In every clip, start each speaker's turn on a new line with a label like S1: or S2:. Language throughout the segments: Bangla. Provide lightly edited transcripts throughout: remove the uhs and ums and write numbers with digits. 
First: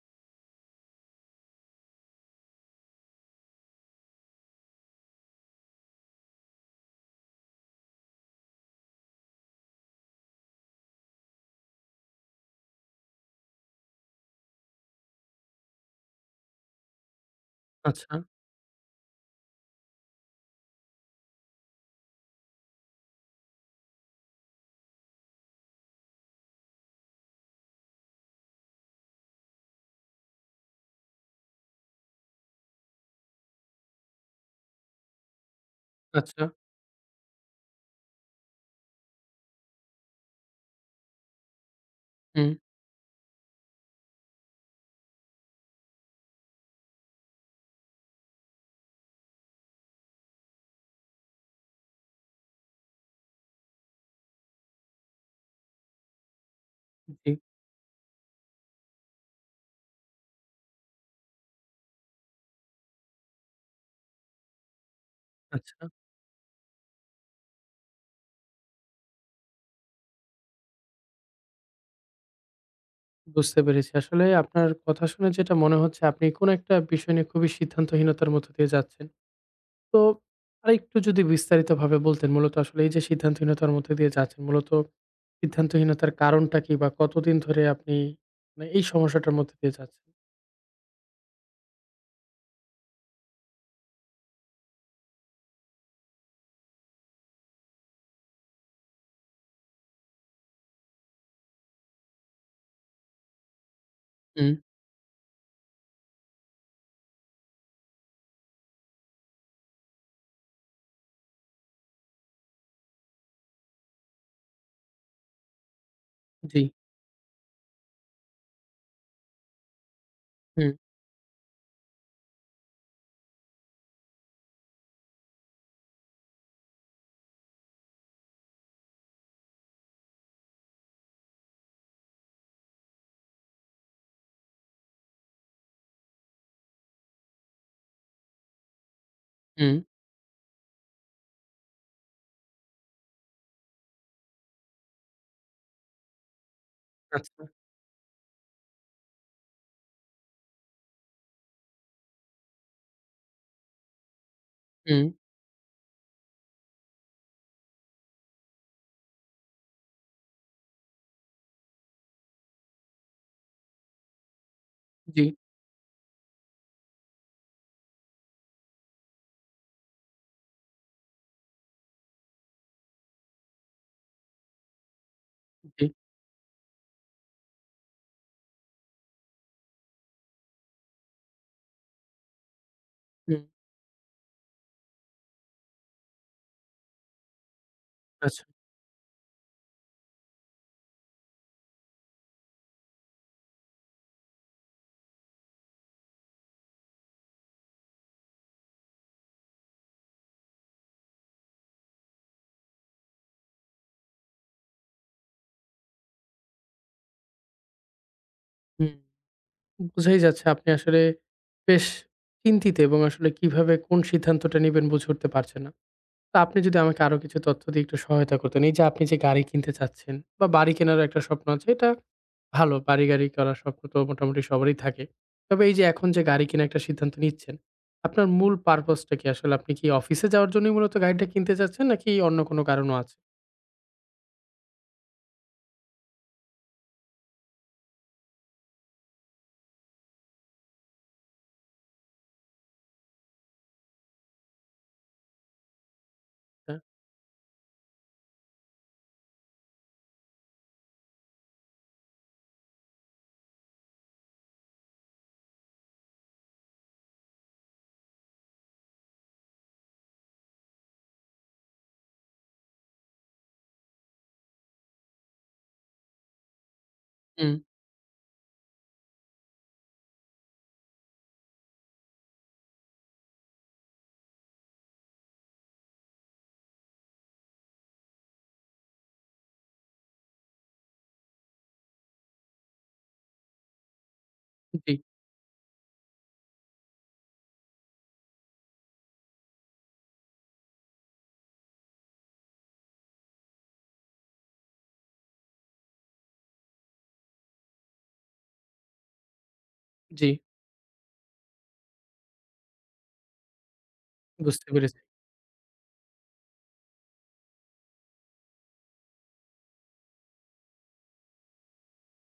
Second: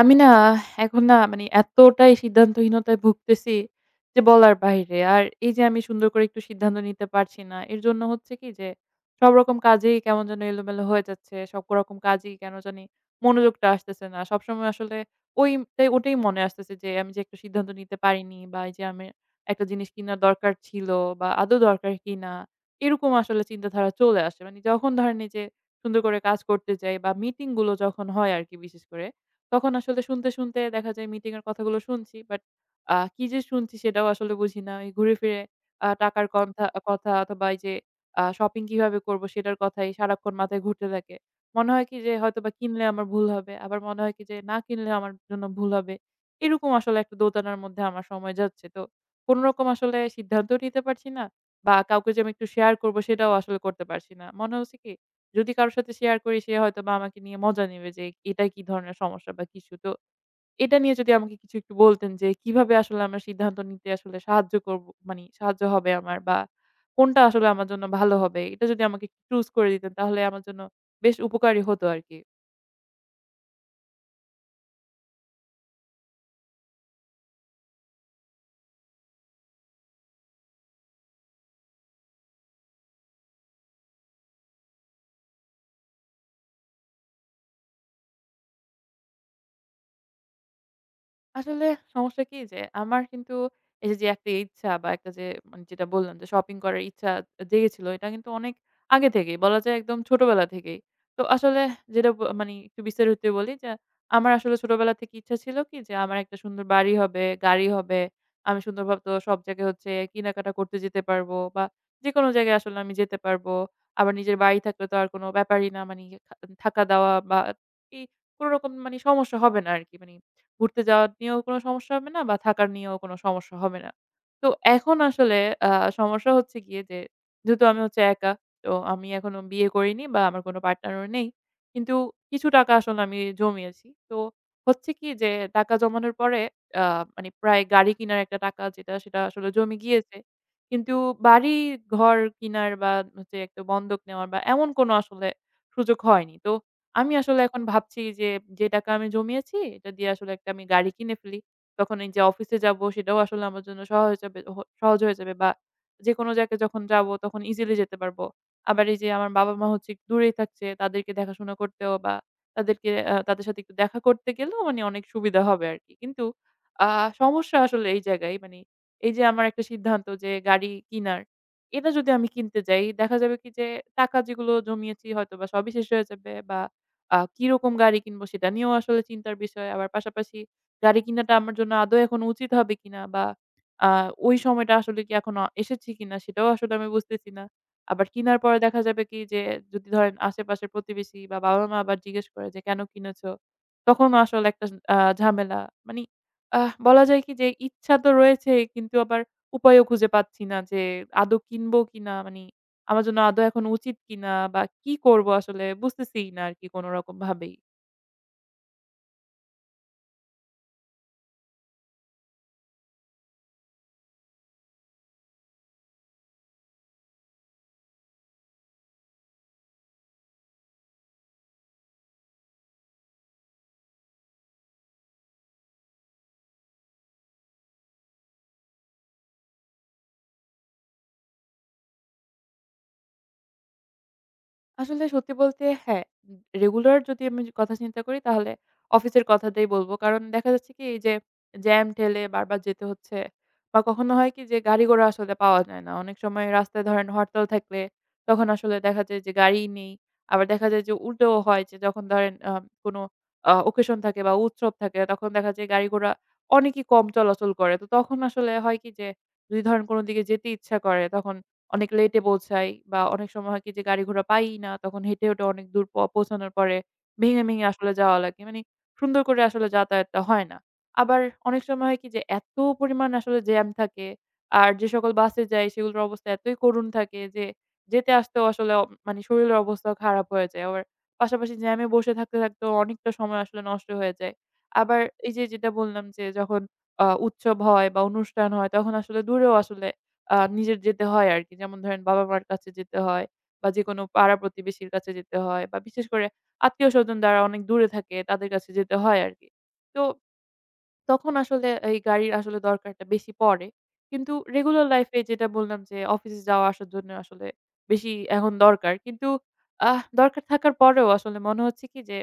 S1: আমি না, এখন না, মানে এতটাই সিদ্ধান্তহীনতায় ভুগতেছি যে বলার বাইরে। আর এই যে আমি সুন্দর করে একটু সিদ্ধান্ত নিতে পারছি না। এর জন্য হচ্ছে কি, যে সব রকম কাজেই কেমন যেন এলোমেলো হয়ে যাচ্ছে। সব রকম কাজেই কেন জানি মনোযোগটা আসতেছে না। সবসময় আসলে ওটাই মনে আসতেছে যে আমি যে একটা সিদ্ধান্ত নিতে
S2: আচ্ছা,
S1: পারিনি, বা এই যে আমি একটা জিনিস কিনার দরকার ছিল, বা আদৌ দরকার কিনা, এরকম আসলে চিন্তাধারা চলে আসে। মানে যখন ধরেন এই যে সুন্দর করে কাজ করতে যাই বা মিটিং গুলো যখন হয় আরকি, বিশেষ করে তখন আসলে শুনতে, শুনতে দেখা যায় মিটিং এর কথাগুলো শুনছি। বাট কি যে শুনছি সেটাও আসলে বুঝি না। এই ঘুরে ফিরে টাকার
S2: আচ্ছা।
S1: কথা, অথবা এই যে শপিং কিভাবে করব সেটার কথাই সারাক্ষণ মাথায় ঘুরতে থাকে। মনে হয় কি যে হয়তোবা
S2: হুম,
S1: কিনলে আমার ভুল হবে। আবার মনে হয় কি যে না কিনলে আমার জন্য ভুল হবে। এরকম আসলে একটা দোটানার মধ্যে আমার সময় যাচ্ছে। তো কোনরকম আসলে সিদ্ধান্তও নিতে পারছি না, বা কাউকে যে আমি একটু শেয়ার করব সেটাও আসলে করতে পারছি না। মনে হচ্ছে কি, যদি কারো সাথে শেয়ার করি সে হয়তোবা আমাকে
S2: জি,
S1: নিয়ে মজা নেবে যে এটা কি ধরনের সমস্যা বা কিছু। তো এটা নিয়ে যদি আমাকে কিছু একটু বলতেন, যে কিভাবে আসলে আমার সিদ্ধান্ত নিতে আসলে সাহায্য করব, মানে সাহায্য
S2: আচ্ছা।
S1: হবে আমার, বা কোনটা আসলে আমার জন্য ভালো হবে, এটা যদি আমাকে choose করে দিতেন তাহলে আমার জন্য বেশ উপকারী হতো আরকি।
S2: বুঝতে পেরেছি। আসলে আপনার কথা শুনে যেটা মনে হচ্ছে আপনি কোন একটা বিষয় নিয়ে খুবই সিদ্ধান্তহীনতার মধ্য দিয়ে যাচ্ছেন। তো আরেকটু যদি বিস্তারিতভাবে বলতেন মূলত আসলে এই যে সিদ্ধান্তহীনতার মধ্যে দিয়ে যাচ্ছেন, মূলত সিদ্ধান্তহীনতার কারণটা কি বা কতদিন ধরে আপনি মানে এই সমস্যাটার মধ্যে দিয়ে যাচ্ছেন?
S1: আসলে সমস্যা কি যে, আমার কিন্তু এই যে যে একটা ইচ্ছা বা একটা যে, মানে যেটা বললাম যে শপিং করার ইচ্ছা জেগেছিল, এটা কিন্তু অনেক আগে থেকেই বলা যায়, একদম ছোটবেলা থেকেই। তো আসলে যেটা মানে একটু বিস্তারিত বলি যে, আমার
S2: হুম,
S1: আসলে ছোটবেলা থেকে ইচ্ছা ছিল কি যে আমার একটা সুন্দর বাড়ি হবে, গাড়ি হবে। আমি সুন্দরভাবে তো সব জায়গায় হচ্ছে কেনাকাটা করতে যেতে পারবো, বা যেকোনো জায়গায় আসলে আমি যেতে পারবো। আবার নিজের বাড়ি থাকলে তো আর কোনো ব্যাপারই না। মানে খা
S2: জি,
S1: থাকা-দাওয়া বা এই কোনরকম মানে সমস্যা হবে না আরকি। মানে
S2: হুম,
S1: ঘুরতে যাওয়া নিয়েও কোনো সমস্যা হবে না, বা থাকার নিয়েও কোনো সমস্যা হবে না। তো এখন আসলে আ সমস্যা হচ্ছে গিয়ে যে, যেহেতু আমি হচ্ছে একা, তো আমি এখনো বিয়ে করিনি, বা আমার কোনো পার্টনারও নেই। কিন্তু কিছু টাকা আসলে আমি জমিয়েছি। তো হচ্ছে কি যে, টাকা জমানোর পরে আ মানে প্রায় গাড়ি কেনার একটা টাকা, যেটা সেটা আসলে জমে
S2: হুম,
S1: গিয়েছে। কিন্তু বাড়ি ঘর কিনার, বা হচ্ছে একটা বন্ধক নেওয়ার, বা এমন কোনো আসলে সুযোগ হয়নি। তো আমি আসলে
S2: আচ্ছা,
S1: এখন ভাবছি যে, যে টাকা আমি জমিয়েছি এটা দিয়ে আসলে একটা আমি গাড়ি কিনে ফেলি। তখন এই যে অফিসে যাবো সেটাও আসলে আমার জন্য সহজ
S2: হুম,
S1: হয়ে যাবে, বা যেকোনো জায়গায় যখন যাবো তখন ইজিলি যেতে পারবো। আবার এই যে আমার বাবা-মা হচ্ছে একটু দূরেই থাকছে, তাদেরকে দেখাশোনা করতেও বা তাদের সাথে একটু দেখা করতে গেলেও মানে অনেক
S2: জি,
S1: সুবিধা হবে আরকি। কিন্তু আ সমস্যা আসলে এই জায়গায়, মানে এই যে আমার একটা সিদ্ধান্ত যে গাড়ি কিনার, এটা যদি আমি কিনতে যাই দেখা যাবে কি যে, টাকা যেগুলো জমিয়েছি হয়তোবা সবই শেষ
S2: জি,
S1: হয়ে যাবে, বা কিরকম গাড়ি কিনবো সেটা নিয়েও আসলে চিন্তার বিষয়। আবার পাশাপাশি গাড়ি কিনাটা আমার জন্য আদৌ এখন উচিত হবে কিনা, বা
S2: হুম,
S1: আ ওই সময়টা আসলে কি এখনো এসেছে কিনা সেটাও আসলে আমি বুঝতেছি না। আবার কিনার
S2: আচ্ছা,
S1: পরে দেখা যাবে কি যে, যদি ধরেন আশেপাশের প্রতিবেশী বা বাবা-মা আবার জিজ্ঞেস করে যে, "কেন কিনেছো?" তখন আসলে একটা ঝামেলা। মানি বলা যায় কি যে ইচ্ছা তো রয়েছে, কিন্তু আবার উপায়ও খুঁজে পাচ্ছি না যে আদৌ কিনবো কিনা? মানি আমার জন্য আদৌ এখন উচিত কিনা, বা কি করব আসলে বুঝতেছিই না আরকি কোনরকম ভাবেই।
S2: হুম। বুঝাই যাচ্ছে আপনি আসলে বেশ চিন্তিত এবং আসলে কিভাবে কোন সিদ্ধান্তটা নিবেন বুঝে উঠতে পারছেন না। তো আপনি যদি আমাকে আরো কিছু তথ্য দিয়ে একটু সহায়তা করতেন। এই যে আপনি যে গাড়ি কিনতে চাচ্ছেন বা বাড়ি কেনার একটা স্বপ্ন আছে এটা ভালো। বাড়ি গাড়ি করার স্বপ্ন তো মোটামুটি সবারই থাকে। তবে এই যে এখন যে গাড়ি কেনার একটা সিদ্ধান্ত নিচ্ছেন, আপনার মূল purpose টা কি আসলে? আপনি কি অফিসে যাওয়ার জন্যই মূলত গাড়িটা কিনতে চাচ্ছেন নাকি অন্য কোনো কারণও আছে?
S1: আসলে সত্যি বলতে হ্যাঁ, রেগুলার যদি আমি কথা চিন্তা করি তাহলে অফিসের কথাটাই বলব। কারণ দেখা যাচ্ছে কি, এই যে জ্যাম ঠেলে বারবার যেতে হচ্ছে, বা কখনো হয় কি যে গাড়ি-ঘোড়া আসলে পাওয়া যায় না। অনেক সময়
S2: হ্যাঁ,
S1: রাস্তায় ধরেন হরতাল থাকলে তখন আসলে দেখা যায় যে গাড়ি নেই। আবার দেখা যায় যে উল্টোও হয়, যে যখন ধরেন কোনো অকেশন থাকে বা উৎসব থাকে তখন দেখা যায় গাড়ি-ঘোড়া অনেকই কম চলাচল করে। তো তখন আসলে হয় কি যে, যদি ধরেন কোনো দিকে যেতে ইচ্ছা করে তখন অনেক লেটে পৌঁছাই, বা অনেক সময় হয় কি যে গাড়ি ঘোড়া পাইই না। তখন হেঁটে, হেঁটে অনেক দূর পৌঁছানোর পরে ভেঙে,
S2: হুম,
S1: ভেঙে আসলে যাওয়া লাগে। মানে সুন্দর করে আসলে যাতায়াতটা হয় না। আবার অনেক সময় হয় কি যে, এত পরিমাণ আসলে জ্যাম থাকে আর যে সকল বাসে যাই সেগুলোর অবস্থা এতই করুণ থাকে যে যেতে আসতেও আসলে মানে শরীরের অবস্থাও খারাপ হয়ে যায়। আবার পাশাপাশি জ্যামে বসে থাকতে, থাকতেও অনেকটা সময় আসলে নষ্ট হয়ে যায়।
S2: জি,
S1: আবার এই যে যেটা বললাম, যে যখন উৎসব হয় বা অনুষ্ঠান হয় তখন আসলে দূরেও আসলে নিজের যেতে হয় আরকি। যেমন ধরেন বাবা-মার কাছে যেতে হয়, বা যেকোনো পাড়া-প্রতিবেশীর কাছে যেতে হয়, বা বিশেষ করে আত্মীয়স্বজন যারা অনেক দূরে থাকে তাদের কাছে যেতে হয় আরকি। তো
S2: জি
S1: তখন আসলে এই গাড়ির আসলে দরকারটা বেশি পড়ে। কিন্তু
S2: বুঝতে
S1: রেগুলার
S2: পেরেছি।
S1: লাইফ এ যেটা বললাম, যে অফিসে যাওয়া আসার জন্য আসলে বেশি এখন দরকার। কিন্তু দরকার থাকার পরেও আসলে মনে হচ্ছে কি যে,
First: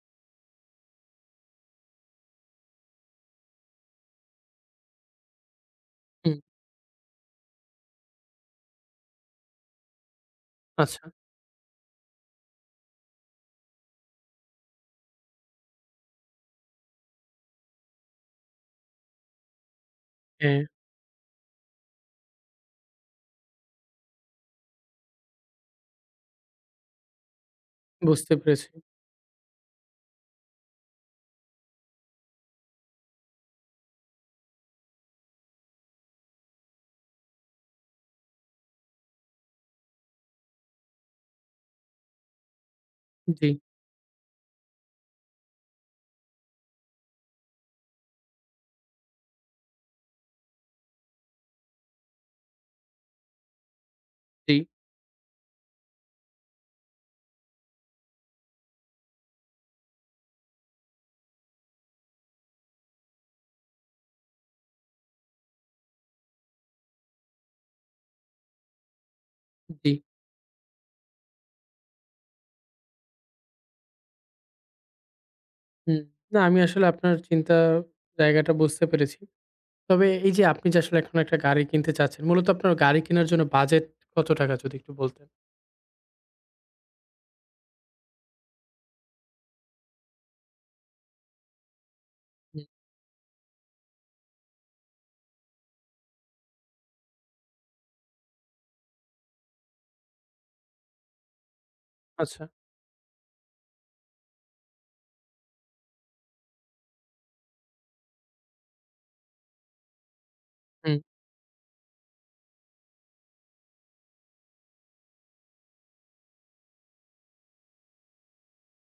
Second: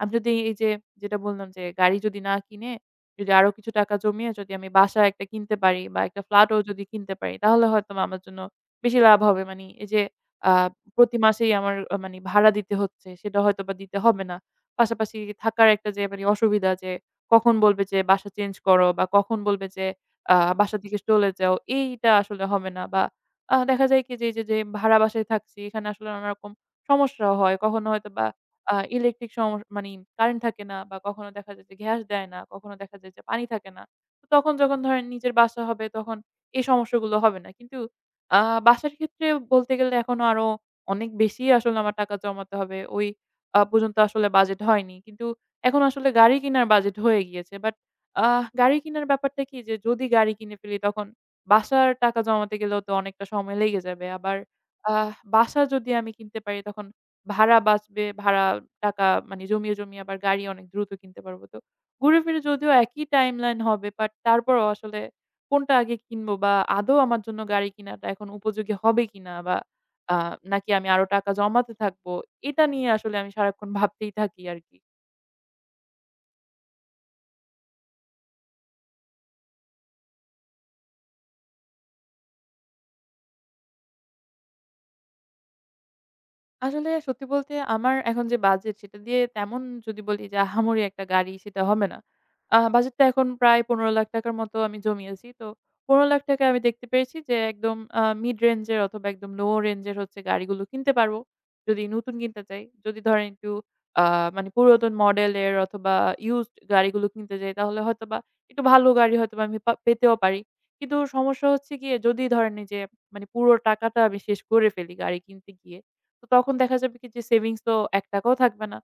S1: আমি যদি এই যে যেটা বললাম যে গাড়ি যদি না কিনে, যদি আরো কিছু টাকা জমিয়ে যদি আমি বাসা একটা কিনতে পারি বা একটা
S2: হুম,
S1: ফ্ল্যাটও যদি কিনতে পারি তাহলে হয়তোবা আমার জন্য বেশি লাভ হবে। মানি এই যে আ
S2: আচ্ছা,
S1: প্রতি মাসেই আমার মানি ভাড়া দিতে হচ্ছে সেটা হয়তোবা দিতে হবে না। পাশাপাশি থাকার একটা যে মানি অসুবিধা, যে কখন বলবে যে বাসা চেঞ্জ করো, বা কখন বলবে যে
S2: হ্যাঁ
S1: বাসা থেকে চলে যাও, এইটা আসলে হবে না। বা দেখা যায় কি যে, এই যে, যে ভাড়া বাসায় থাকছি এখানে আসলে নানা রকম সমস্যা হয়। কখনো হয়তোবা
S2: বুঝতে পেরেছি।
S1: ইলেকট্রিক মানি কারেন্ট থাকে না, বা কখনো দেখা যায় যে গ্যাস দেয় না, কখনো দেখা যায় যে পানি থাকে না। তো তখন যখন ধরেন নিজের বাসা হবে তখন এই সমস্যাগুলো হবে না। কিন্তু আ বাসার ক্ষেত্রে বলতে গেলে এখনো আরো অনেক বেশি আসলে আমার টাকা জমাতে হবে। ওই
S2: জি,
S1: পর্যন্ত আসলে বাজেট হয়নি। কিন্তু এখন আসলে গাড়ি কিনার বাজেট হয়ে গিয়েছে। বাট গাড়ি কিনার ব্যাপারটা কি যে, যদি গাড়ি কিনে ফেলি তখন বাসার টাকা জমাতে গেলেও তো অনেকটা সময় লেগে যাবে। আবার
S2: জি,
S1: আহ বাসা যদি আমি কিনতে পারি তখন ভাড়া বাঁচবে। ভাড়া টাকা মানে জমিয়ে, জমিয়ে আবার গাড়ি অনেক দ্রুত কিনতে পারব। তো ঘুরে ফিরে যদিও একই টাইমলাইন হবে বাট তারপরও আসলে কোনটা আগে কিনবো, বা আদৌ আমার জন্য গাড়ি কিনাটা এখন উপযোগী হবে কিনা, বা
S2: জি।
S1: আ নাকি আমি আরো টাকা জমাতে থাকবো, এটা নিয়ে আসলে আমি সারাক্ষণ ভাবতেই থাকি আরকি।
S2: হুম। না আমি আসলে আপনার চিন্তা জায়গাটা বুঝতে পেরেছি। তবে এই যে আপনি যে আসলে এখন একটা গাড়ি কিনতে চাচ্ছেন, মূলত আপনার গাড়ি কেনার জন্য বাজেট কত টাকা যদি একটু বলতেন?
S1: আসলে সত্যি বলতে আমার এখন যে বাজেট সেটা দিয়ে তেমন, যদি বলি যে আহামরি একটা গাড়ি, সেটা হবে না।
S2: হুম।
S1: বাজেটটা এখন প্রায় ৳১৫,০০,০০০ র মতো আমি জমিয়েছি। তো ৳১৫,০০,০০০ আমি দেখতে পেরেছি যে একদম মিড রেঞ্জ এর অথবা একদম লো রেঞ্জ এর হচ্ছে গাড়িগুলো কিনতে পারবো, যদি নতুন কিনতে
S2: আচ্ছা।
S1: চাই। যদি ধরেন একটু আ মানে পুরাতন মডেলের অথবা ইউজড গাড়িগুলো কিনতে যাই তাহলে হয়তোবা একটু ভালো গাড়ি হয়তোবা আমি পেতেও পারি। কিন্তু
S2: হুম,
S1: সমস্যা হচ্ছে গিয়ে, যদি ধরেন এই যে মানে পুরো টাকাটা আমি শেষ করে ফেলি গাড়ি কিনতে গিয়ে, তো তখন দেখা যাবে কি যে সেভিংস তো ৳১ ও থাকবে না।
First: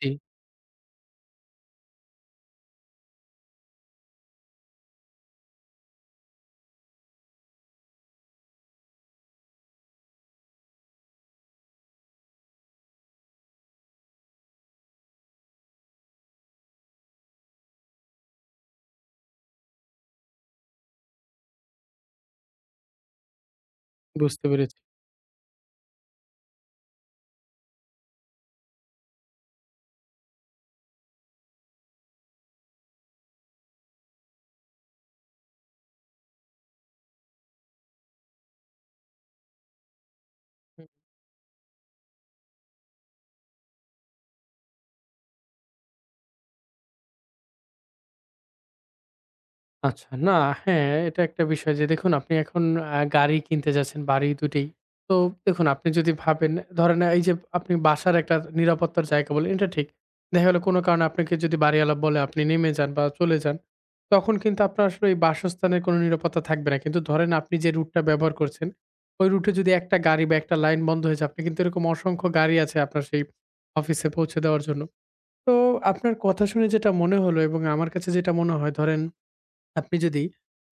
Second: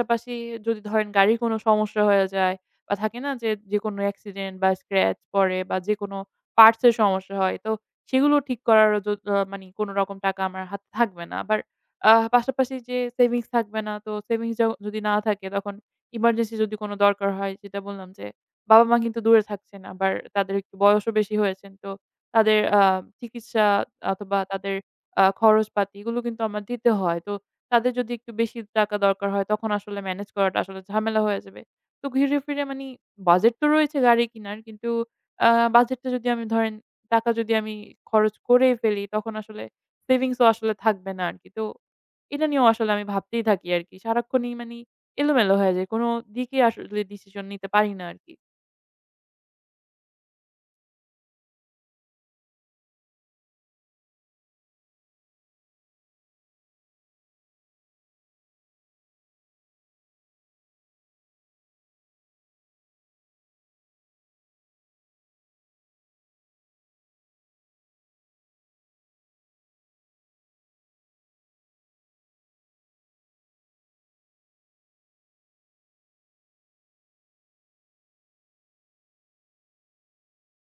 S2: জি,
S1: যদি ধরেন গাড়ির কোনো সমস্যা হয়ে যায়, বা থাকে না যে, যেকোনো অ্যাক্সিডেন্ট বা স্ক্র্যাচ পড়ে, বা যেকোনো পার্টস এর সমস্যা হয়। তো সেগুলো ঠিক করারও য আ মানি কোনো রকম টাকা আমার হাতে থাকবে না। আবার পাশাপাশি যে সেভিংস থাকবে না, তো সেভিংস যদি না থাকে তখন ইমার্জেন্সি যদি কোনো দরকার হয়, যেটা বললাম যে, বাবা-মা কিন্তু দূরে থাকছেন। আবার তাদের একটু বয়সও বেশি হয়েছেন। তো তাদের চিকিৎসা অথবা
S2: বুঝতে
S1: তাদের
S2: পেরেছি। হুম।
S1: খরচপাতি এগুলো কিন্তু আমার দিতে হয়। তো তাদের যদি একটু বেশি টাকা দরকার হয় তখন আসলে ম্যানেজ করাটা আসলে ঝামেলা হয়ে যাবে। তো ঘিরে ফিরে মানি বাজেট তো রয়েছে গাড়ি কিনার, কিন্তু আ বাজেটটা যদি আমি ধরেন, টাকা যদি আমি খরচ করেই ফেলি তখন আসলে সেভিংস ও আসলে থাকবে না আরকি। তো এটা নিয়েও আসলে আমি ভাবতেই থাকি আরকি। সারাক্ষণই মানি এলোমেলো হয়ে যায়। কোন দিকে আসলে ডিসিশন নিতে পারি না আরকি।
S2: আচ্ছা, না হ্যাঁ, এটা একটা বিষয় যে দেখুন আপনি এখন গাড়ি কিনতে যাচ্ছেন, বাড়ি ২ টেই। তো দেখুন আপনি যদি ভাবেন ধরেন এই যে আপনি বাসার একটা নিরাপত্তার জায়গা বললেন এটা ঠিক। দেখা গেল কোনো কারণে আপনাকে যদি বাড়িওয়ালা বলে আপনি নেমে যান বা চলে যান, তখন কিন্তু আপনার আসলে ওই বাসস্থানের কোনো নিরাপত্তা থাকবে না। কিন্তু ধরেন আপনি যে রুটটা ব্যবহার করছেন, ওই রুটে যদি একটা গাড়ি বা একটা লাইন বন্ধ হয়ে যায়, আপনি কিন্তু এরকম অসংখ্য গাড়ি আছে আপনার সেই অফিসে পৌঁছে দেওয়ার জন্য। তো আপনার কথা শুনে যেটা মনে হলো এবং আমার কাছে যেটা মনে হয় ধরেন আপনি যদি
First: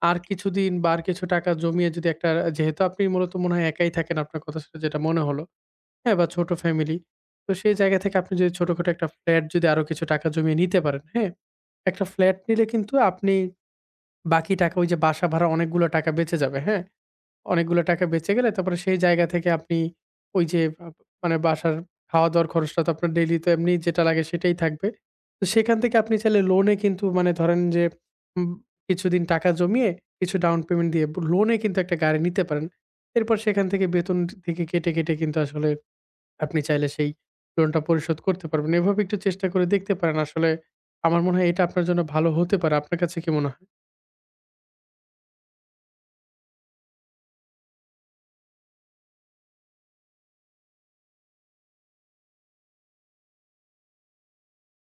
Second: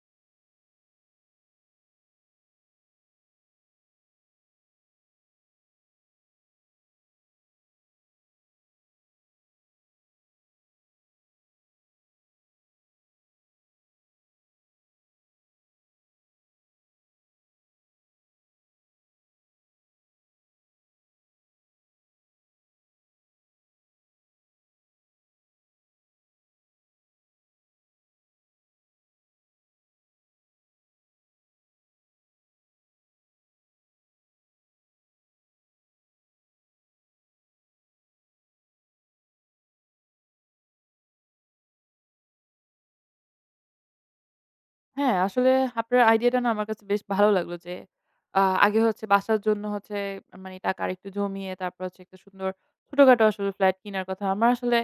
S2: আর কিছুদিন বা আর কিছু টাকা জমিয়ে যদি একটা যেহেতু আপনি মূলত মনে হয় একাই থাকেন আপনার কথা শুনে যেটা মনে হলো। হ্যাঁ, বা ছোট ফ্যামিলি। তো সেই জায়গা থেকে আপনি যদি ছোটখাটো একটা ফ্ল্যাট যদি আরো কিছু টাকা জমিয়ে নিতে পারেন, হ্যাঁ? একটা ফ্ল্যাট নিলে কিন্তু আপনি বাকি টাকা ওই যে বাসা ভাড়া অনেকগুলো টাকা বেঁচে যাবে, হ্যাঁ? অনেকগুলো টাকা বেঁচে গেলে তারপরে সেই জায়গা থেকে আপনি ওই যে আ মানে বাসার খাওয়া-দাওয়ার খরচটা তো আপনার ডেইলি তো এমনি যেটা লাগে সেটাই থাকবে। তো সেখান থেকে আপনি চাইলে লোনে কিন্তু মানে ধরেন যে উম কিছুদিন টাকা জমিয়ে কিছু ডাউন পেমেন্ট দিয়ে লোনে কিন্তু একটা গাড়ি নিতে পারেন। এরপর সেখান থেকে বেতন থেকে কেটে, কেটে কিন্তু আসলে আপনি চাইলে সেই লোনটা পরিশোধ করতে পারবেন। এভাবে একটু চেষ্টা করে দেখতে পারেন। আসলে আমার মনে হয় এটা আপনার জন্য ভালো হতে পারে। আপনার কাছে কি মনে হয়?
S1: হ্যাঁ, আসলে আপনার আইডিয়াটা না আমার কাছে বেশ ভালো লাগলো, যে আ আগে হচ্ছে বাসার জন্য হচ্ছে মানে টাকা আরেকটু জমিয়ে তারপর হচ্ছে একটা সুন্দর ছোটখাটো আসলে ফ্ল্যাট কিনার কথা। আমার আসলে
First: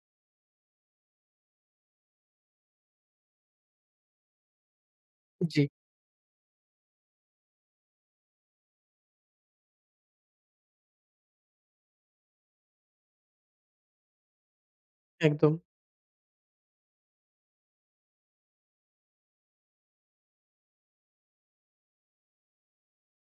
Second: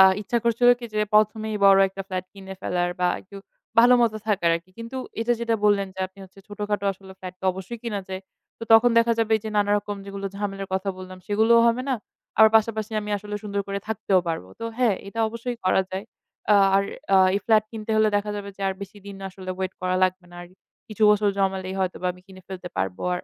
S1: ইচ্ছা করছিল কি যে, ১ম এই বড় একটা ফ্ল্যাট কিনে ফেলার, বা একটু ভালো মতো থাকার আরকি। কিন্তু এটা যেটা
S2: জি।
S1: বললেন যে, আপনি হচ্ছে ছোটখাটো আসলে ফ্ল্যাট তো অবশ্যই কিনা যায়। তো তখন দেখা যাবে যে, নানা রকম যেগুলো ঝামেলার কথা বললাম সেগুলোও হবে না। আবার পাশাপাশি আমি আসলে সুন্দর করে থাকতেও পারবো। তো হ্যাঁ, এটা
S2: একদম।
S1: অবশ্যই করা যায়। আর এই ফ্ল্যাট কিনতে হলে দেখা যাবে যে আর বেশিদিন আসলে ওয়েট করা লাগবে না। আর কিছু বছর জমালেই হয়তোবা আমি কিনে ফেলতে পারবো। আর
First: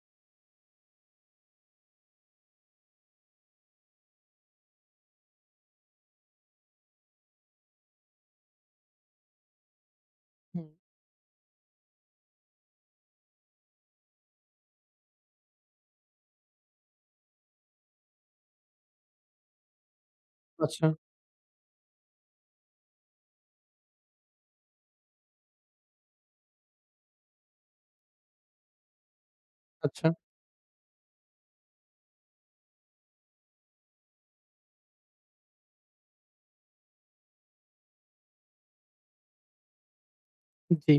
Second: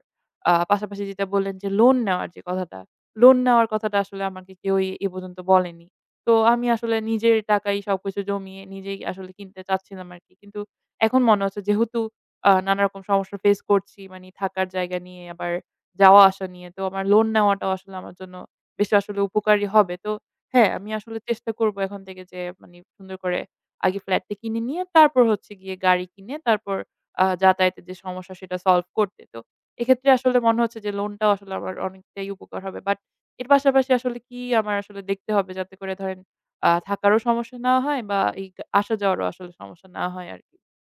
S1: পাশাপাশি যেটা বললেন যে লোন নেওয়ার যে কথাটা, লোন নেওয়ার কথাটা আসলে আমাকে কেউই এ পর্যন্ত বলেনি। তো আমি আসলে নিজের টাকায় সবকিছু জমিয়ে নিজেই আসলে কিনতে চাচ্ছিলাম আরকি। কিন্তু
S2: হুম।
S1: এখন মনে হচ্ছে যেহেতু নানারকম সমস্যা ফেস করছি, মানে থাকার জায়গা নিয়ে, আবার যাওয়া আসা নিয়ে। তো আমার লোন নেওয়াটাও আসলে আমার জন্য বেশ আসলে উপকারী হবে। তো হ্যাঁ,
S2: আচ্ছা,
S1: আমি আসলে চেষ্টা করব এখন থেকে যে মানে সুন্দর করে আগে ফ্ল্যাটটা কিনে নিয়ে, তারপর হচ্ছে গিয়ে গাড়ি কিনে তারপর যাতায়াতের যে সমস্যা সেটা সলভ করতে। তো এক্ষেত্রে
S2: আচ্ছা।
S1: আসলে মনে হচ্ছে যে লোনটাও আসলে আমার অনেকটাই উপকার হবে। বাট এর পাশাপাশি আসলে কি আমার আসলে দেখতে হবে, যাতে করে ধরেন থাকারও সমস্যা না হয়, বা এই আসা যাওয়ারও আসলে সমস্যা না হয় আরকি।
S2: জি।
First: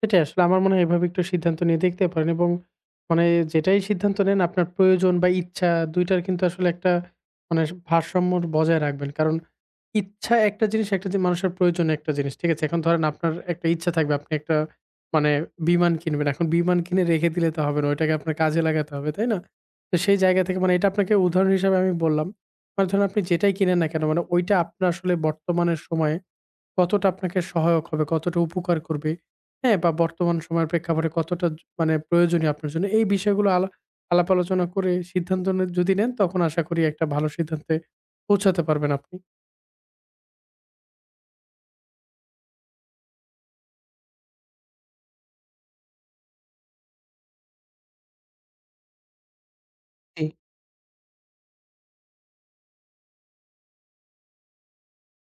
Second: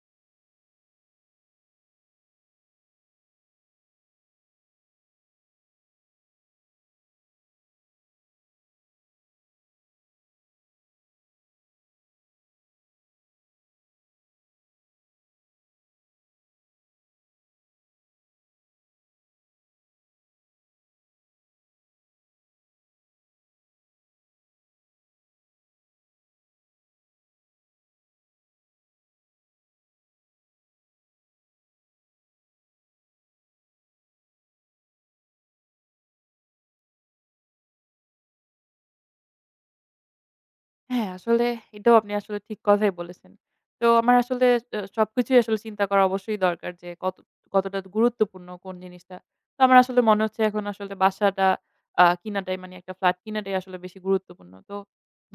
S2: সেটাই আসলে আমার মনে হয় এভাবে একটু সিদ্ধান্ত নিয়ে দেখতে পারেন এবং মানে যেটাই সিদ্ধান্ত নেন আপনার প্রয়োজন বা ইচ্ছা ২ টার কিন্তু আসলে একটা মানে ভারসাম্য বজায় রাখবেন। কারণ ইচ্ছা একটা জিনিস, একটা যে মানুষের প্রয়োজন একটা জিনিস। ঠিক আছে? এখন ধরেন আপনার একটা ইচ্ছা থাকবে আপনি একটা মানে বিমান কিনবেন। এখন বিমান কিনে রেখে দিলে তো হবে না। ওইটাকে আপনার কাজে লাগাতে হবে, তাই না? তো সেই জায়গা থেকে মানে এটা আপনাকে উদাহরণ হিসেবে আমি বললাম। মানে ধরুন আপনি যেটাই কিনেন না কেন মানে ওইটা আপনার আসলে বর্তমানের সময়ে কতটা আপনাকে সহায়ক হবে, কতটা উপকার করবে, হ্যাঁ? বা বর্তমান সময়ের প্রেক্ষাপটে কতটা মানে প্রয়োজনীয় আপনার জন্য। এই বিষয়গুলো আলাপ আলোচনা করে সিদ্ধান্ত যদি নেন তখন আশা করি একটা ভালো সিদ্ধান্তে পৌঁছাতে পারবেন আপনি।
S1: হ্যাঁ, আসলে এটাও আপনি আসলে ঠিক কথাই বলেছেন। তো আমার আসলে সবকিছুই আসলে চিন্তা করা অবশ্যই দরকার, যে কতটা গুরুত্বপূর্ণ কোন জিনিসটা। তো আমার আসলে মনে
S2: জি,
S1: হচ্ছে এখন আসলে বাসাটা কিনাটাই, মানে একটা ফ্ল্যাট কিনাটাই আসলে বেশি গুরুত্বপূর্ণ। তো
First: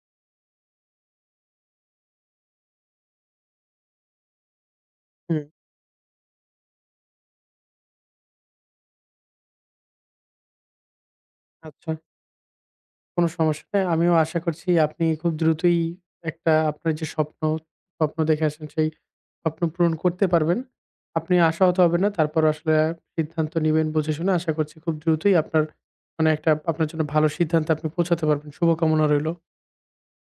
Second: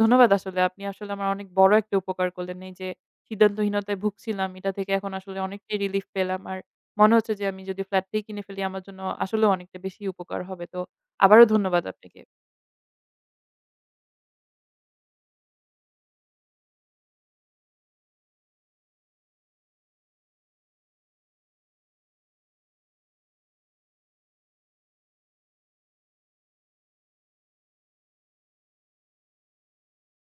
S1: ধন্যবাদ আসলে। আপনি আসলে আমার অনেক বড় একটা উপকার করলেন। এই যে সিদ্ধান্তহীনতায় ভুগছিলাম এটা থেকে এখন আসলে
S2: হুম।
S1: অনেকটাই রিলিফ পেলাম। আর মনে হচ্ছে যে আমি যদি ফ্ল্যাটটাই কিনে ফেলি আমার জন্য আসলেও অনেকটা বেশি উপকার হবে। তো আবারও ধন্যবাদ
S2: আচ্ছা।
S1: আপনাকে।
S2: কোনো সমস্যা নাই। আমিও আশা করছি আপনি খুব দ্রুতই একটা আপনার যে স্বপ্ন দেখে আসেন সেই স্বপ্ন পূরণ করতে পারবেন। আপনি আশাহত হবেন না। তারপরও আসলে সিদ্ধান্ত নিবেন বুঝে শুনে। আশা করছি খুব দ্রুতই আপনার মানে একটা আপনার জন্য ভালো সিদ্ধান্তে আপনি পৌঁছাতে পারবেন। শুভকামনা রইল।